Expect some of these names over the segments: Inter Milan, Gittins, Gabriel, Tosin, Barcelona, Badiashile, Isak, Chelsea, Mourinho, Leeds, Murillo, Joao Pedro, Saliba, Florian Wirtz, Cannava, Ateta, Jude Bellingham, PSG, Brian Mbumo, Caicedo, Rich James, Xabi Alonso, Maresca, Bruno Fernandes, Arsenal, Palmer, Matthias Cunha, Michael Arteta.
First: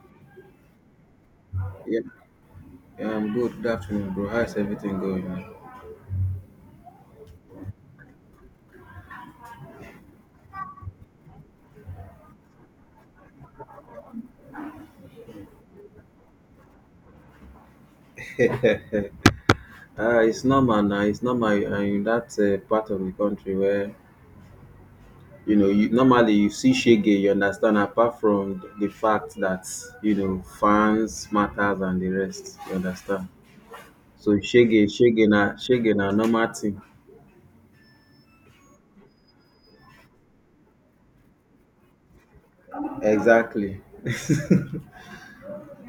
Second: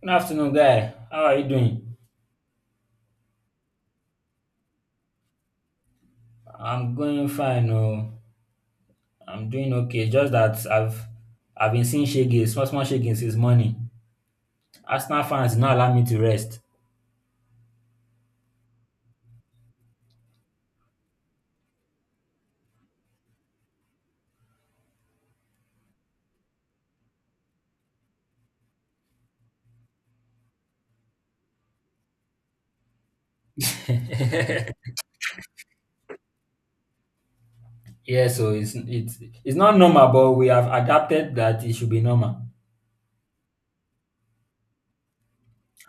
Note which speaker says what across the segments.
Speaker 1: Good afternoon, guy. How are you doing?
Speaker 2: Yeah, yeah, I'm good. Good afternoon, bro. How's everything going, man?
Speaker 1: I'm going fine. Oh, I'm doing okay. Just that I've been seeing shaking, small small shaking since morning. Arsenal fans did not allow me to rest.
Speaker 2: It's normal now. It's normal in that part of the country where you normally, you see shege. You understand? Apart from the fact that fans matters and the rest. You understand? So shege, shege na normal thing.
Speaker 1: Yeah, so it's not normal, but we have adapted that it should be normal.
Speaker 2: Exactly.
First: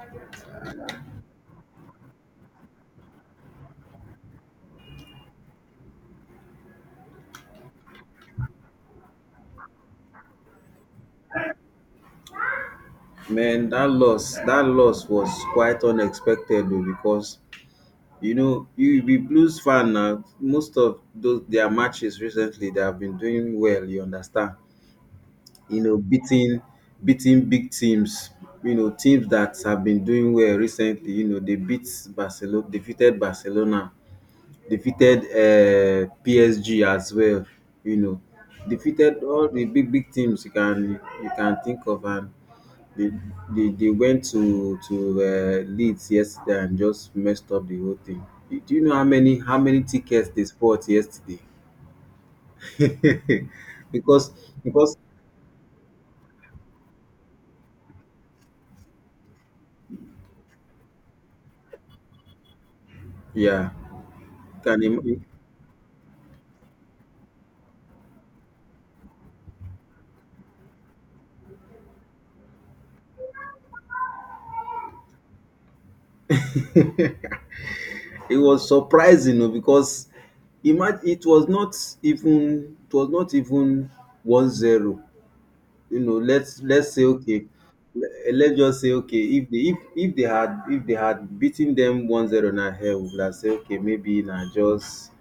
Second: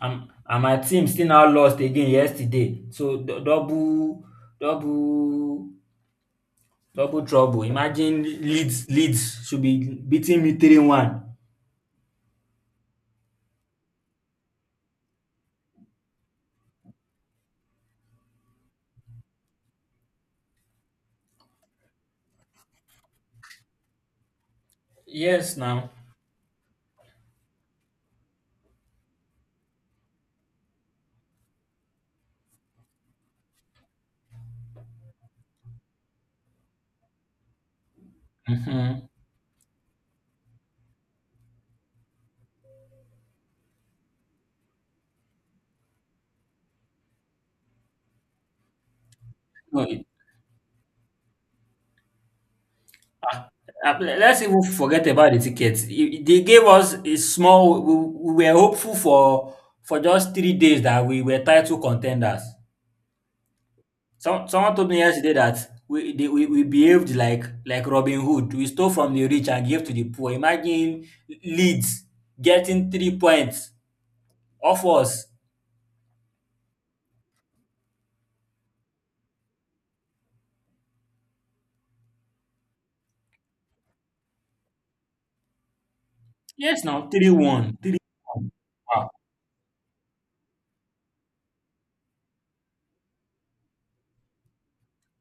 Speaker 1: And my team still now lost again yesterday. So double double trouble. Imagine Leeds should be beating me 3-1.
Speaker 2: Man, that loss was quite unexpected though, because you be Blues fan now. Most of those their matches recently they have been doing well, you understand?
Speaker 1: Yes,
Speaker 2: You
Speaker 1: now.
Speaker 2: know, beating beating big teams, teams that have been doing well recently, they beat Barcelona, defeated PSG as well, you know,
Speaker 1: Mm-hmm.
Speaker 2: defeated all the big teams you can think of. And They, they went to Leeds yesterday and just messed up the whole thing. Do you know how many tickets they bought yesterday?
Speaker 1: Ah, ah,
Speaker 2: because
Speaker 1: let's even
Speaker 2: because
Speaker 1: forget about the tickets. They gave us a small. We were hopeful for just 3 days that we were title contenders.
Speaker 2: yeah,
Speaker 1: Someone
Speaker 2: can
Speaker 1: told me
Speaker 2: im-
Speaker 1: yesterday that we, they, we behaved like Robin Hood. We stole from the rich and gave to the poor. Imagine Leeds getting 3 points off us.
Speaker 2: It was surprising oh, because imagine, it was not even 1-0. Let's
Speaker 1: Yes,
Speaker 2: let's say
Speaker 1: now three
Speaker 2: okay.
Speaker 1: one, three one.
Speaker 2: Let's just say
Speaker 1: Wow.
Speaker 2: okay, if they, if they had beaten them 1-0, na hell we would have said okay, maybe na just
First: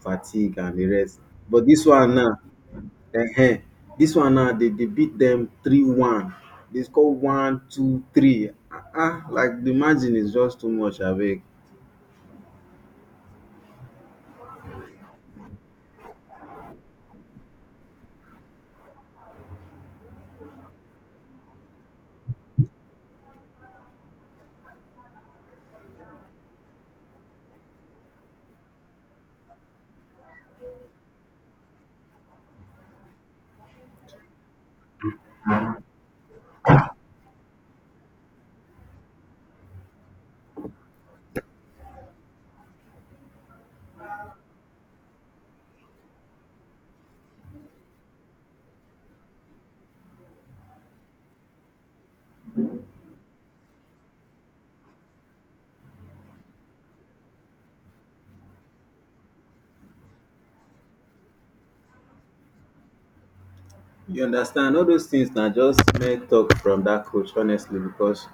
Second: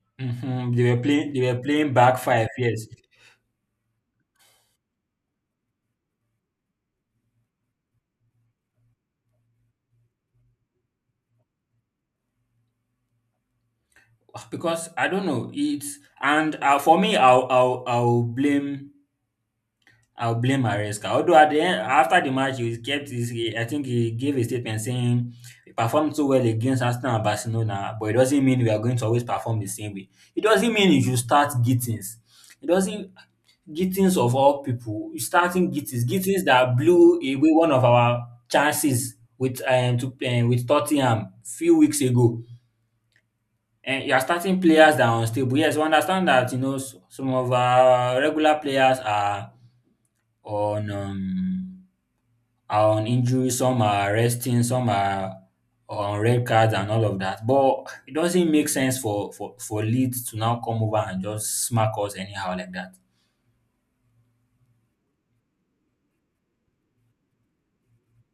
Speaker 2: fatigue and the rest.
Speaker 1: They were
Speaker 2: But this
Speaker 1: playing
Speaker 2: one
Speaker 1: back
Speaker 2: now,
Speaker 1: five. Yes,
Speaker 2: eh, they beat them 3-1. They score one two three, ah ah, like the margin is just too much abeg.
Speaker 1: because I don't know, it's, and for me, I'll blame Maresca. Although at the end after the match, he kept his he- I think he gave a statement saying he performed so well against Arsenal and Barcelona, but it doesn't mean we are going to always perform the same way. It doesn't mean you should start Gittins. It doesn't Gittins of all people, you starting Gittins. That blew away one of our chances with Tottenham few weeks ago, and you are starting players that are unstable. Yes, we understand that you know some of our regular players are on um, on injury, some are resting, some are on red cards and all of that. But it doesn't make sense for Leeds to now come over and just smack us anyhow like that.
Speaker 2: You understand, all those things na just make talk from that coach, honestly, because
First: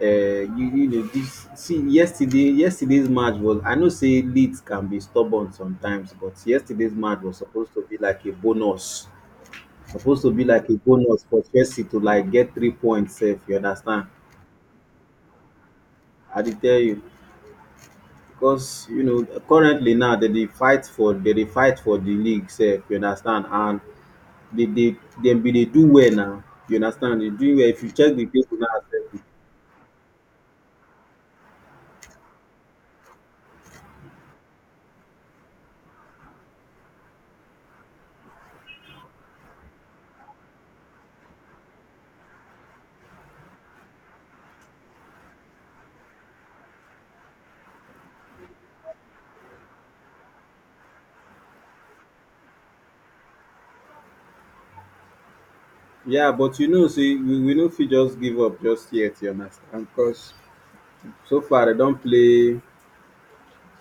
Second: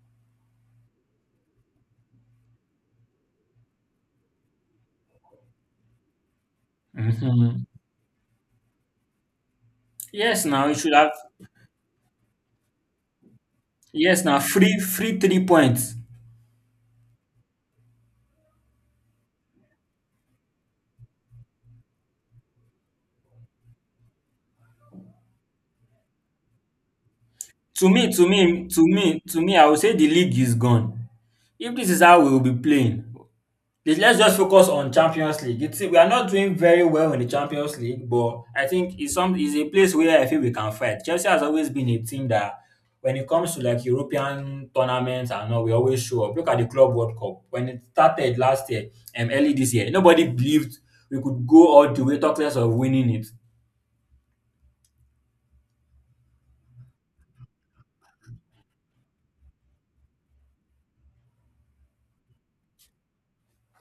Speaker 2: you know dis, see, yesterday's match was, I know sey Leeds can be stubborn sometimes, but yesterday's match was
Speaker 1: hmm
Speaker 2: supposed to be like a bonus supposed to be
Speaker 1: Yes, now
Speaker 2: like a
Speaker 1: it should have.
Speaker 2: bonus for Chelsea to like get 3 points sef, you understand.
Speaker 1: Yes, now free 3 points.
Speaker 2: I dey tell you, because you know currently now, dem dey fight for de league sef, you understand, and dey dem be dey do well now. You understand, dey do well if
Speaker 1: To
Speaker 2: you
Speaker 1: me,
Speaker 2: check de
Speaker 1: to
Speaker 2: table
Speaker 1: me,
Speaker 2: now
Speaker 1: to
Speaker 2: sef.
Speaker 1: me, to me, I would say the league is gone. If this is how we will be playing, please, let's just focus on Champions League. We are not doing very well in the Champions League, but I think it's some is a place where I feel we can fight. Chelsea has always been a team that, when it comes to like European tournaments and all, we always show up. Look at the Club World Cup when it started last year, early this year. Nobody believed we could go all the way, talk less of winning it.
Speaker 2: Yeah, but see, we no fit just give up just yet, you understand? Because so far they don't play,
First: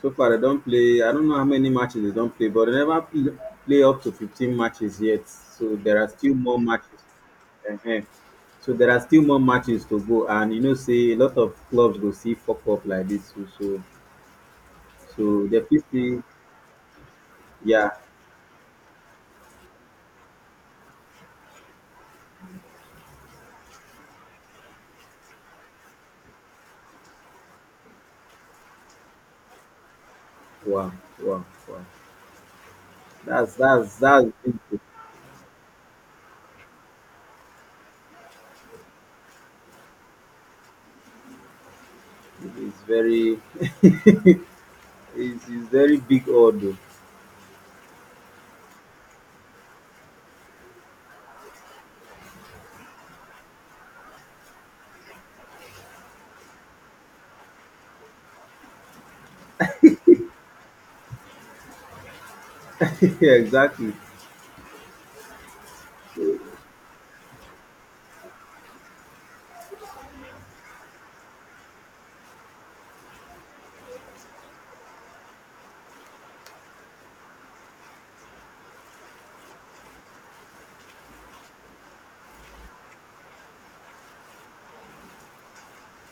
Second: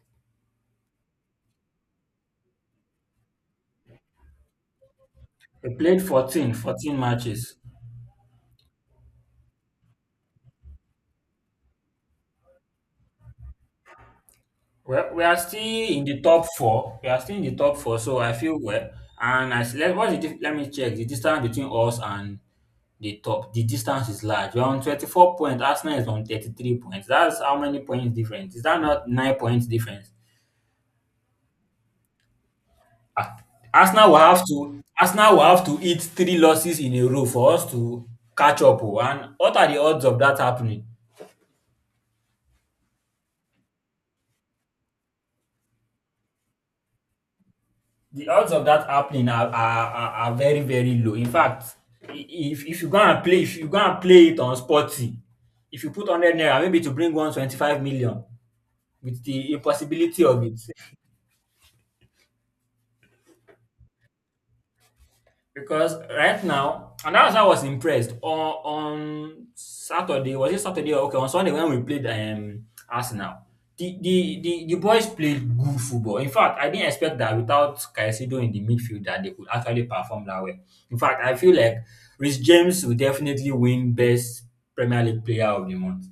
Speaker 2: I don't know how many matches they don't play, but they never play up to 15 matches yet.
Speaker 1: We
Speaker 2: So there
Speaker 1: played
Speaker 2: are still more
Speaker 1: 14
Speaker 2: matches.
Speaker 1: matches.
Speaker 2: uh So there are still more matches to go. And you know, say a lot of clubs go see fuck up like this. So, so,
Speaker 1: Well, we are
Speaker 2: so
Speaker 1: still
Speaker 2: the
Speaker 1: in the
Speaker 2: fit,
Speaker 1: top four. We are still in the top
Speaker 2: yeah.
Speaker 1: four, so I feel well. And let, let me check the distance between us and the top. The distance is large. We're on 24 points. Arsenal is on 33 points. That's how many points difference? Is that not 9 points difference?
Speaker 2: Wow, wow, wow.
Speaker 1: Ah,
Speaker 2: That's, that's, that's,
Speaker 1: Arsenal will have to eat three losses in a row for us to catch up. Oh. And what are the odds of that happening?
Speaker 2: it's very, it's very big order.
Speaker 1: The odds of that happening are very very low, in fact. If you go and play if you go and play it on sporty, if you put 100 naira maybe to bring home 25 million, with the impossibility of it.
Speaker 2: Yeah, exactly.
Speaker 1: Because right now, and that's why I was impressed on Saturday. Was it Saturday? Okay, on Sunday when we played Arsenal, the boys played good football. In fact, I didn't expect that, without Caicedo in the midfield, that they could actually perform that way. In fact, I feel like Rich James will definitely win best Premier League player of the month,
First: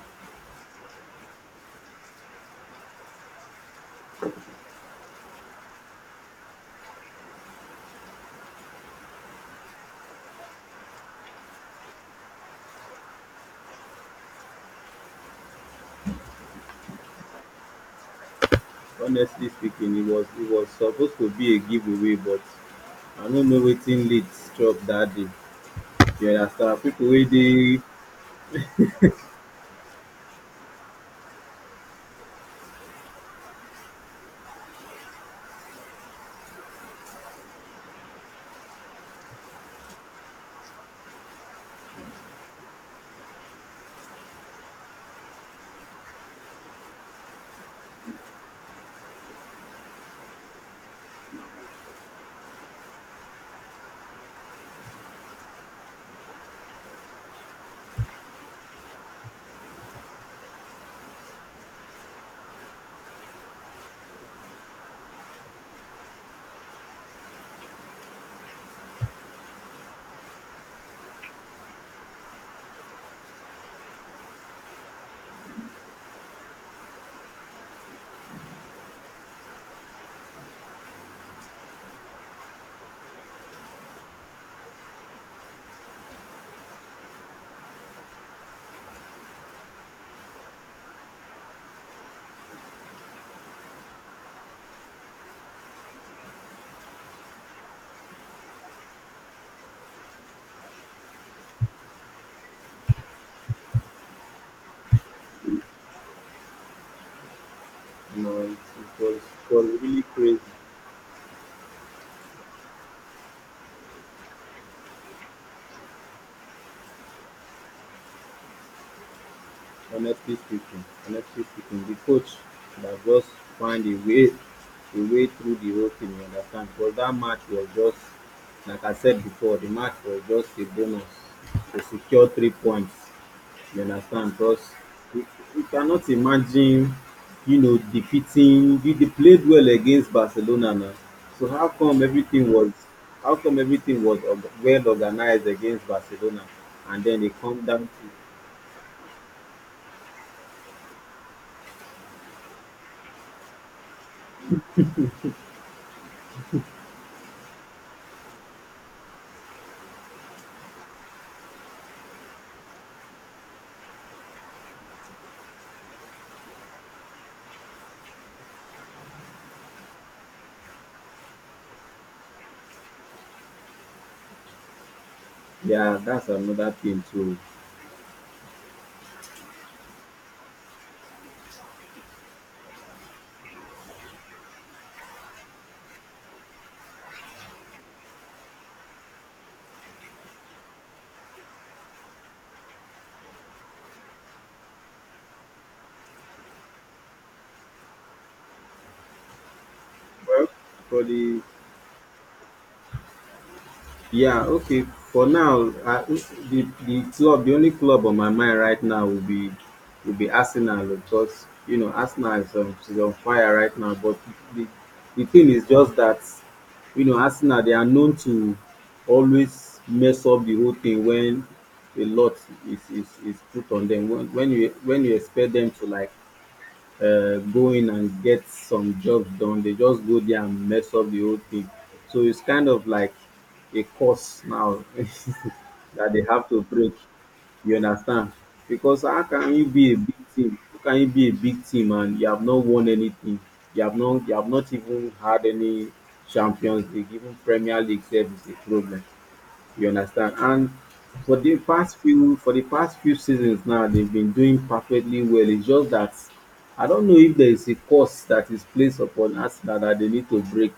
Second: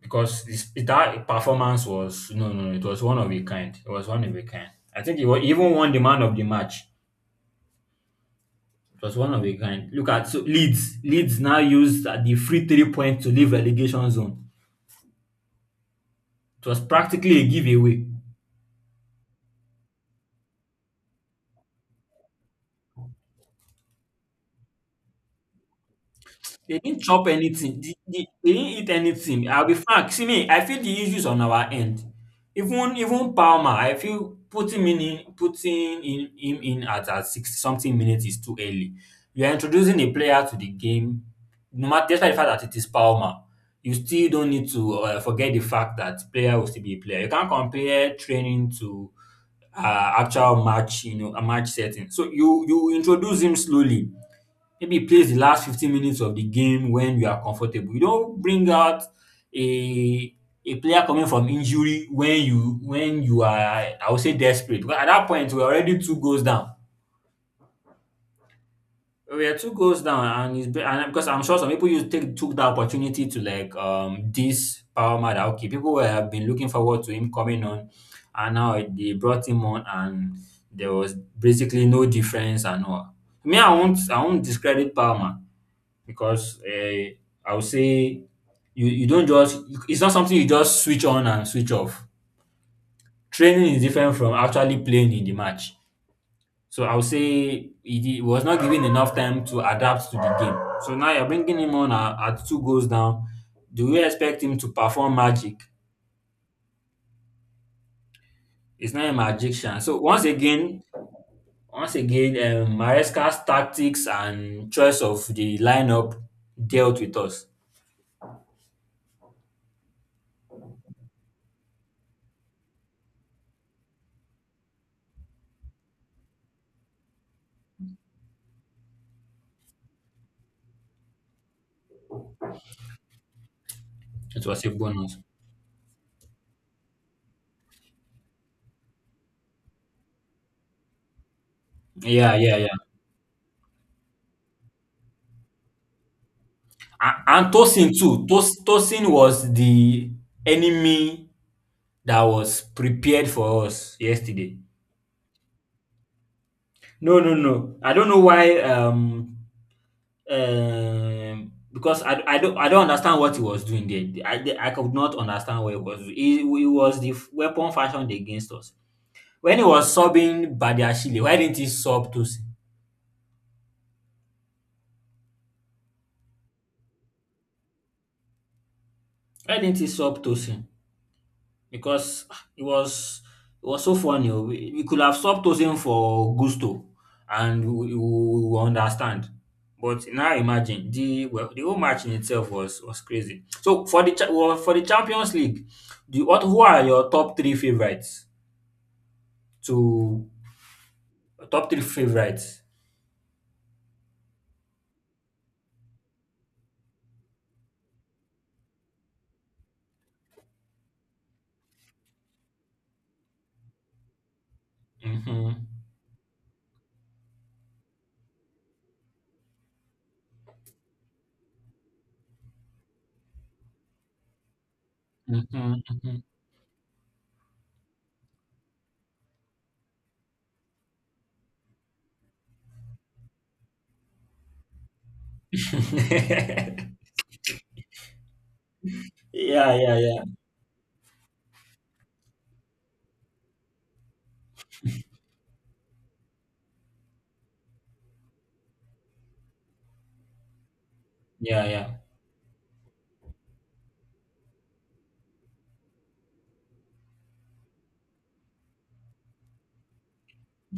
Speaker 1: because that performance was no, no, it was one of a kind. It was one of a kind. I think he even won the man of the match. It was one of a kind. Look at, so, Leeds. Leeds now used the free 3 points to leave relegation zone. It was practically a giveaway.
Speaker 2: Honestly speaking, it was supposed to be a giveaway, but I don't know wetin Leeds chop that day. You
Speaker 1: They
Speaker 2: understand?
Speaker 1: didn't
Speaker 2: People wey
Speaker 1: chop
Speaker 2: dey,
Speaker 1: anything. They didn't eat anything. I'll be frank. See me, I feel the issues on our end. Even Palmer, I feel putting him in, at, 60 something minutes is too early. You are introducing a player to the game, no matter, despite the fact that it is Palmer. You still don't need to. Forget the fact that player will still be a player. You can't compare training to, actual match, you know, a match setting. So you introduce him slowly, maybe plays the last 15 minutes of the game when you are comfortable. You don't bring out a a player coming from injury when you are, I would say, desperate. Because at that point we're already two goals down. We are two goals down, and because I'm sure some people used take took that opportunity to, like, this Palmer, that okay, people have been looking forward to him coming on, and now they brought him on, and there was basically no difference and all. Me, I won't discredit Palmer, because I would say, you don't just it's not something you just switch on and switch off. Training is different from actually playing in the match. So I would say he, he was not given enough time to adapt to the game. So now you're bringing him on at, two goals down. Do you expect him to perform magic?
Speaker 2: know it
Speaker 1: He's
Speaker 2: it
Speaker 1: not a
Speaker 2: was it was
Speaker 1: magician. So
Speaker 2: really
Speaker 1: once
Speaker 2: crazy.
Speaker 1: again, once again, Maresca's tactics and choice of the lineup dealt with us.
Speaker 2: Honestly speaking, the coach na just find a way through the whole thing, you understand? Because that match was just, like I said before, the match was just a bonus to secure 3 points. You understand?
Speaker 1: It
Speaker 2: Because
Speaker 1: was a bonus.
Speaker 2: we, we cannot imagine, defeating. They played well against Barcelona now. So how come
Speaker 1: Yeah,
Speaker 2: everything
Speaker 1: yeah, yeah.
Speaker 2: was, well organized against Barcelona, and then they
Speaker 1: And
Speaker 2: come down
Speaker 1: Tosin
Speaker 2: to.
Speaker 1: too. Tosin was the enemy that was prepared for us yesterday. No, no, no. I don't know why. Because I don't understand what he was doing there. I could not understand what he was doing. He was the weapon fashioned against us. When he was subbing Badiashile, why didn't he sub Tosin?
Speaker 2: Yeah, that's another thing too.
Speaker 1: Why didn't he sub Tosin? Because it was it was so funny. Oh. We could have stopped toasting for gusto, and we understand. But now imagine, the whole match in itself was crazy. So for the, for the Champions League, do you, what who are your top three favorites? To
Speaker 2: Well, probably.
Speaker 1: Top three favorites.
Speaker 2: Yeah, okay. For now, the club, the only club on my mind right now, will be Arsenal, because you know Arsenal is on, fire right now. But the the thing is
Speaker 1: Mm-hmm.
Speaker 2: just that, you know, Arsenal, they are known to always mess up the whole thing when a lot is put on them. When you expect
Speaker 1: Mm-hmm.
Speaker 2: them to, like,
Speaker 1: Mm-hmm.
Speaker 2: going and get some jobs done, they just go there and mess up the whole thing. So it's kind of like a course now, that they have to break. You understand? Because how can you
Speaker 1: Yeah,
Speaker 2: be a
Speaker 1: yeah, yeah,
Speaker 2: big team? How can you be a big team and you have not won anything? You have not even had any Champions League, even Premier League sef is a problem. You understand? And for the
Speaker 1: yeah, yeah.
Speaker 2: past few for the past few seasons now, they've been doing perfectly well. It's just that I don't know if there is a course that is placed upon Arsenal that they need to break,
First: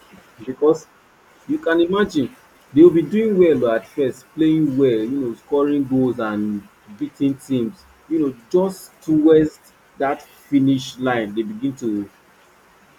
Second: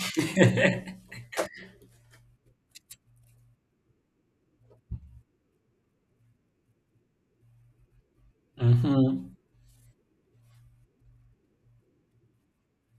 Speaker 2: because you can imagine they'll be doing well at first, playing well, scoring goals and beating teams, just
Speaker 1: Mm-hmm.
Speaker 2: towards that finish line, they begin to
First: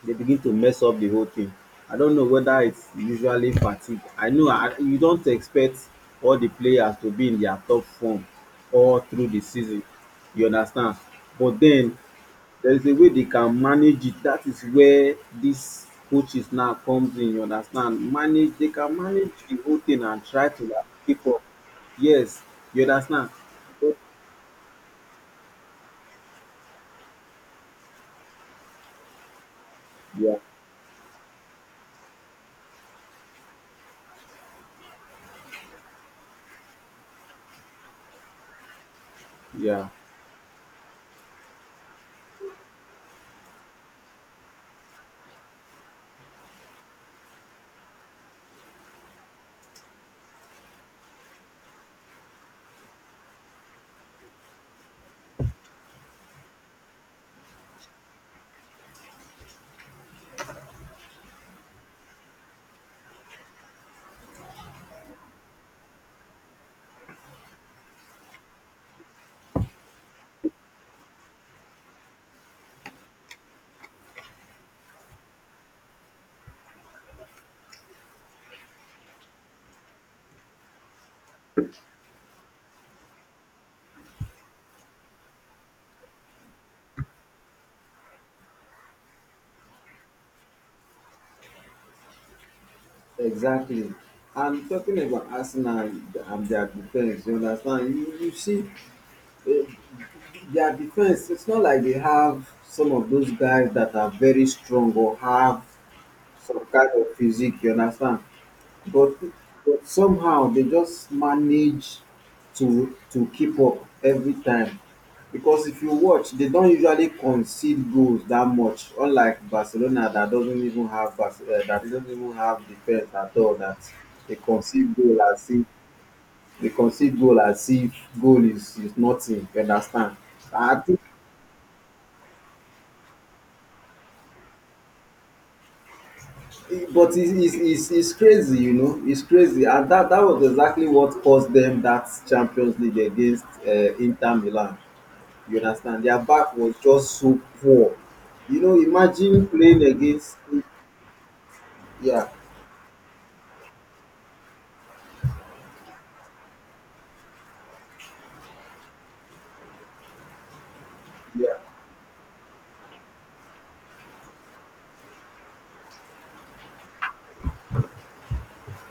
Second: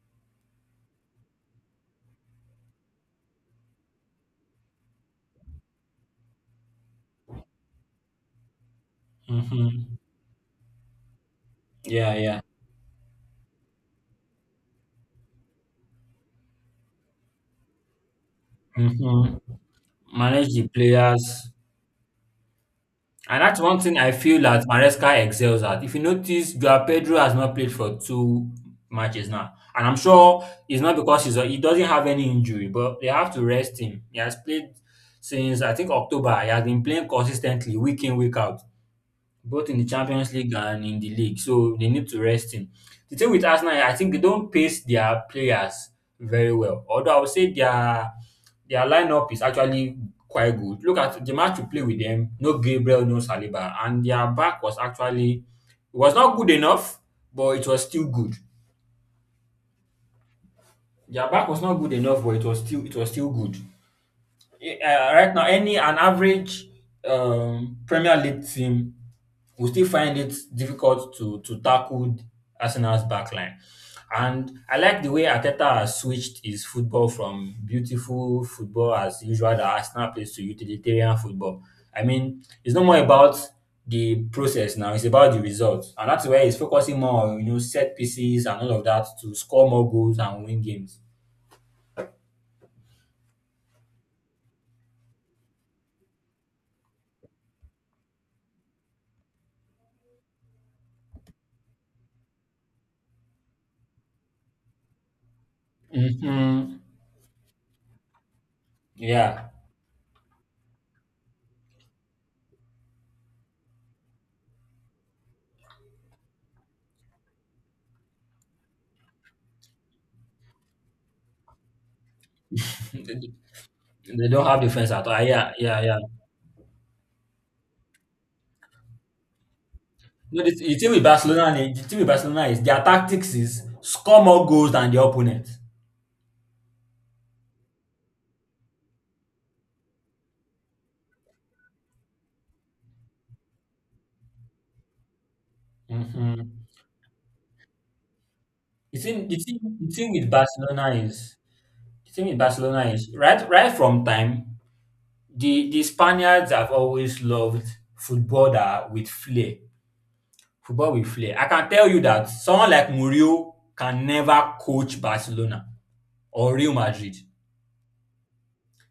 Speaker 2: they begin to mess up the whole thing. I don't know whether it's usually fatigue. I know, you don't expect all the players to be in their top form all through the season.
Speaker 1: Mm-hmm.
Speaker 2: You understand? But then
Speaker 1: Yeah, yeah.
Speaker 2: there is a way they can manage it. That is where this coaches now comes in. You understand? Manage. They can manage
Speaker 1: Mm-hmm.
Speaker 2: the whole thing and try
Speaker 1: Manage
Speaker 2: to,
Speaker 1: the
Speaker 2: like, keep up.
Speaker 1: players.
Speaker 2: Yes, you understand?
Speaker 1: And that's one thing I feel that Maresca excels at. If you notice, Joao Pedro has not played for two matches now. And I'm
Speaker 2: Yeah,
Speaker 1: sure it's not because he doesn't have any injury, but they have to rest him. He has played since, I think, October. He has been playing consistently, week in, week out, both in the
Speaker 2: yeah.
Speaker 1: Champions League and in the league. So they need to rest him. The thing with Arsenal, I think they don't pace their players very well. Although I would say their lineup is actually quite good. Look at the match we play with them. No Gabriel, no Saliba, and their back was, actually, it was not good enough, but it was still good. Their back was not good enough, but it was still, good. Yeah, right now, any an average, Premier League team will still find it difficult to tackle Arsenal's backline. And I like the way Ateta has switched his football from beautiful football, as usual, that Arsenal plays, to utilitarian football. I mean, it's no more about the process now, it's about the results. And that's where he's focusing more on, you know, set pieces and all of that, to score more goals and win games.
Speaker 2: Exactly. And talking about Arsenal and their defense, you understand? You see, eh, their defense, it's not like they have some of those guys that are very strong or have some
Speaker 1: Hmm.
Speaker 2: kind of physique, you understand? But,
Speaker 1: Yeah.
Speaker 2: somehow they just manage to keep up every time, because if you watch, they don't usually concede goals that much, unlike Barcelona that doesn't even have, that doesn't even have defense at all, that
Speaker 1: They
Speaker 2: they
Speaker 1: don't have defense
Speaker 2: concede
Speaker 1: at all. Ah,
Speaker 2: goal as
Speaker 1: yeah,
Speaker 2: if
Speaker 1: yeah, yeah.
Speaker 2: they concede goal as if goal is nothing, you understand.
Speaker 1: No, the
Speaker 2: I
Speaker 1: thing
Speaker 2: think
Speaker 1: with Barcelona, the thing with Barcelona is their tactics is score more goals than the opponent.
Speaker 2: But it's crazy. You know. It's crazy. And that was exactly what caused them that Champions League against Inter Milan. You understand? Their
Speaker 1: Mm-hmm.
Speaker 2: back was just so poor.
Speaker 1: The thing, the
Speaker 2: Imagine
Speaker 1: thing,
Speaker 2: playing
Speaker 1: the thing with
Speaker 2: against.
Speaker 1: Barcelona is the thing
Speaker 2: Yeah,
Speaker 1: with Barcelona is, right, right from time. The Spaniards have always loved football that with flair, football with flair. I
Speaker 2: yeah,
Speaker 1: can tell you that someone like Murillo can never coach Barcelona or Real Madrid.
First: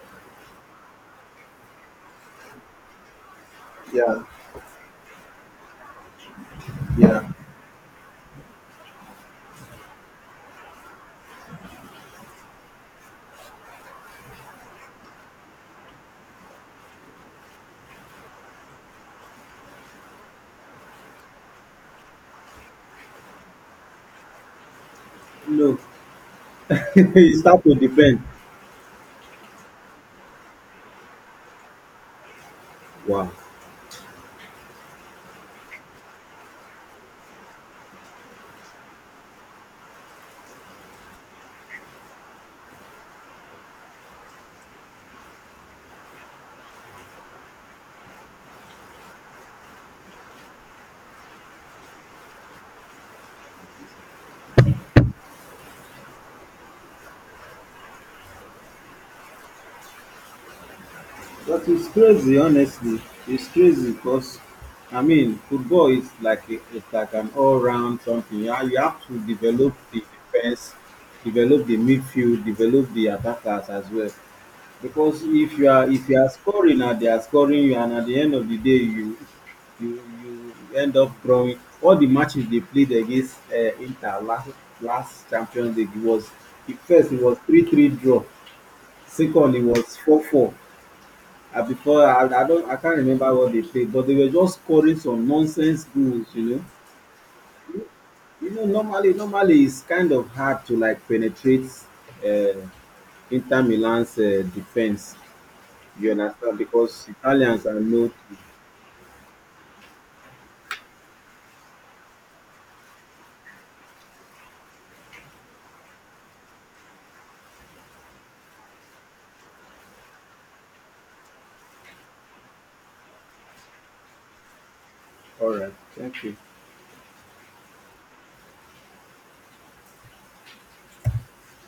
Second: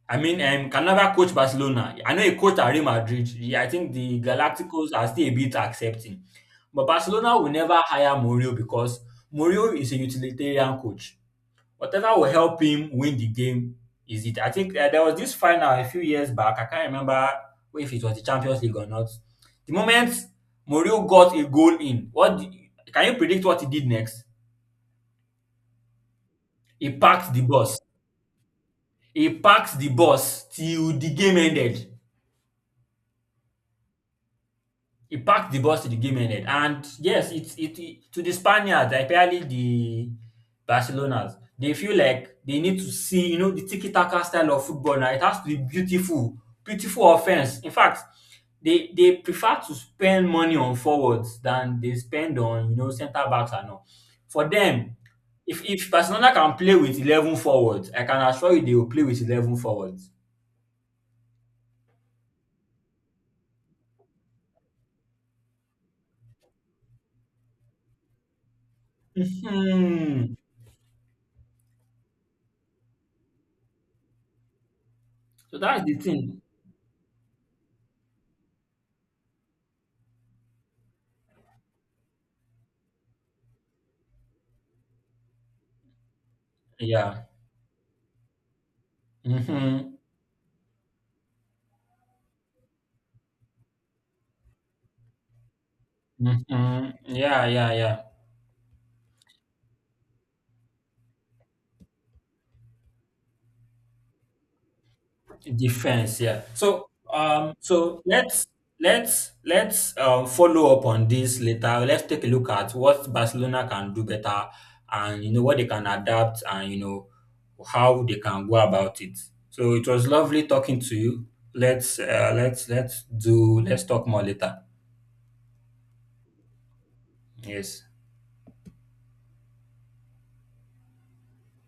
Speaker 1: I mean, Cannava coached Barcelona. I know he coached at Real Madrid. Yeah, I think the
Speaker 2: yeah,
Speaker 1: Galacticos are still a bit accepting. But
Speaker 2: yeah.
Speaker 1: Barcelona will never hire Mourinho, because Mourinho is a utilitarian coach. Whatever will help him win the game, is it. I think there was this final a few years back. I can't remember if it was the Champions League or not. The moment Mourinho got a goal in, can you predict what he did next?
Speaker 2: No,
Speaker 1: He packed
Speaker 2: it
Speaker 1: the
Speaker 2: start to
Speaker 1: bus.
Speaker 2: defend.
Speaker 1: He packed the bus till the game ended.
Speaker 2: Wow.
Speaker 1: He packed the bus to the game ended. And yes, it's, it to the Spaniards, like, especially the Barcelonas, they feel like they need to see, you know, the tiki taka style of football now. It has to be beautiful, beautiful offense. In fact, they prefer to spend money on forwards than they spend on, centre backs and all. For them, if Barcelona can play with 11 forwards, I can assure you they will play with 11 forwards.
Speaker 2: But it's crazy, honestly. It's crazy because, I mean, football is it's like an all-round something. You have to develop the
Speaker 1: Hmm.
Speaker 2: defense, develop the midfield, develop the attackers as well. Because
Speaker 1: So
Speaker 2: if you
Speaker 1: that's
Speaker 2: are,
Speaker 1: the thing.
Speaker 2: scoring and they are scoring you, and at the end of the day, you end up drawing. All the matches they played against Inter last Champions League, it was the first, it
Speaker 1: Yeah.
Speaker 2: was 3-3 draw, second it
Speaker 1: Mm-hmm.
Speaker 2: was 4-4. I before I don't I can't remember what they played, but they were just scoring some nonsense goals. You, know.
Speaker 1: Mhm. Yeah, yeah,
Speaker 2: You,
Speaker 1: yeah.
Speaker 2: normally it's kind of hard to like penetrate uh, Inter Milan's defense. You
Speaker 1: Defense, yeah.
Speaker 2: understand,
Speaker 1: So,
Speaker 2: because
Speaker 1: um,
Speaker 2: Italians are
Speaker 1: so
Speaker 2: known
Speaker 1: let's let's let's um follow up on this later. Let's take a look at what Barcelona can do better, and you know what they can adapt, and you know how they can go about it. So it was lovely talking to you. Let's talk more later.
Speaker 2: All right, thank you.
Speaker 1: Yes.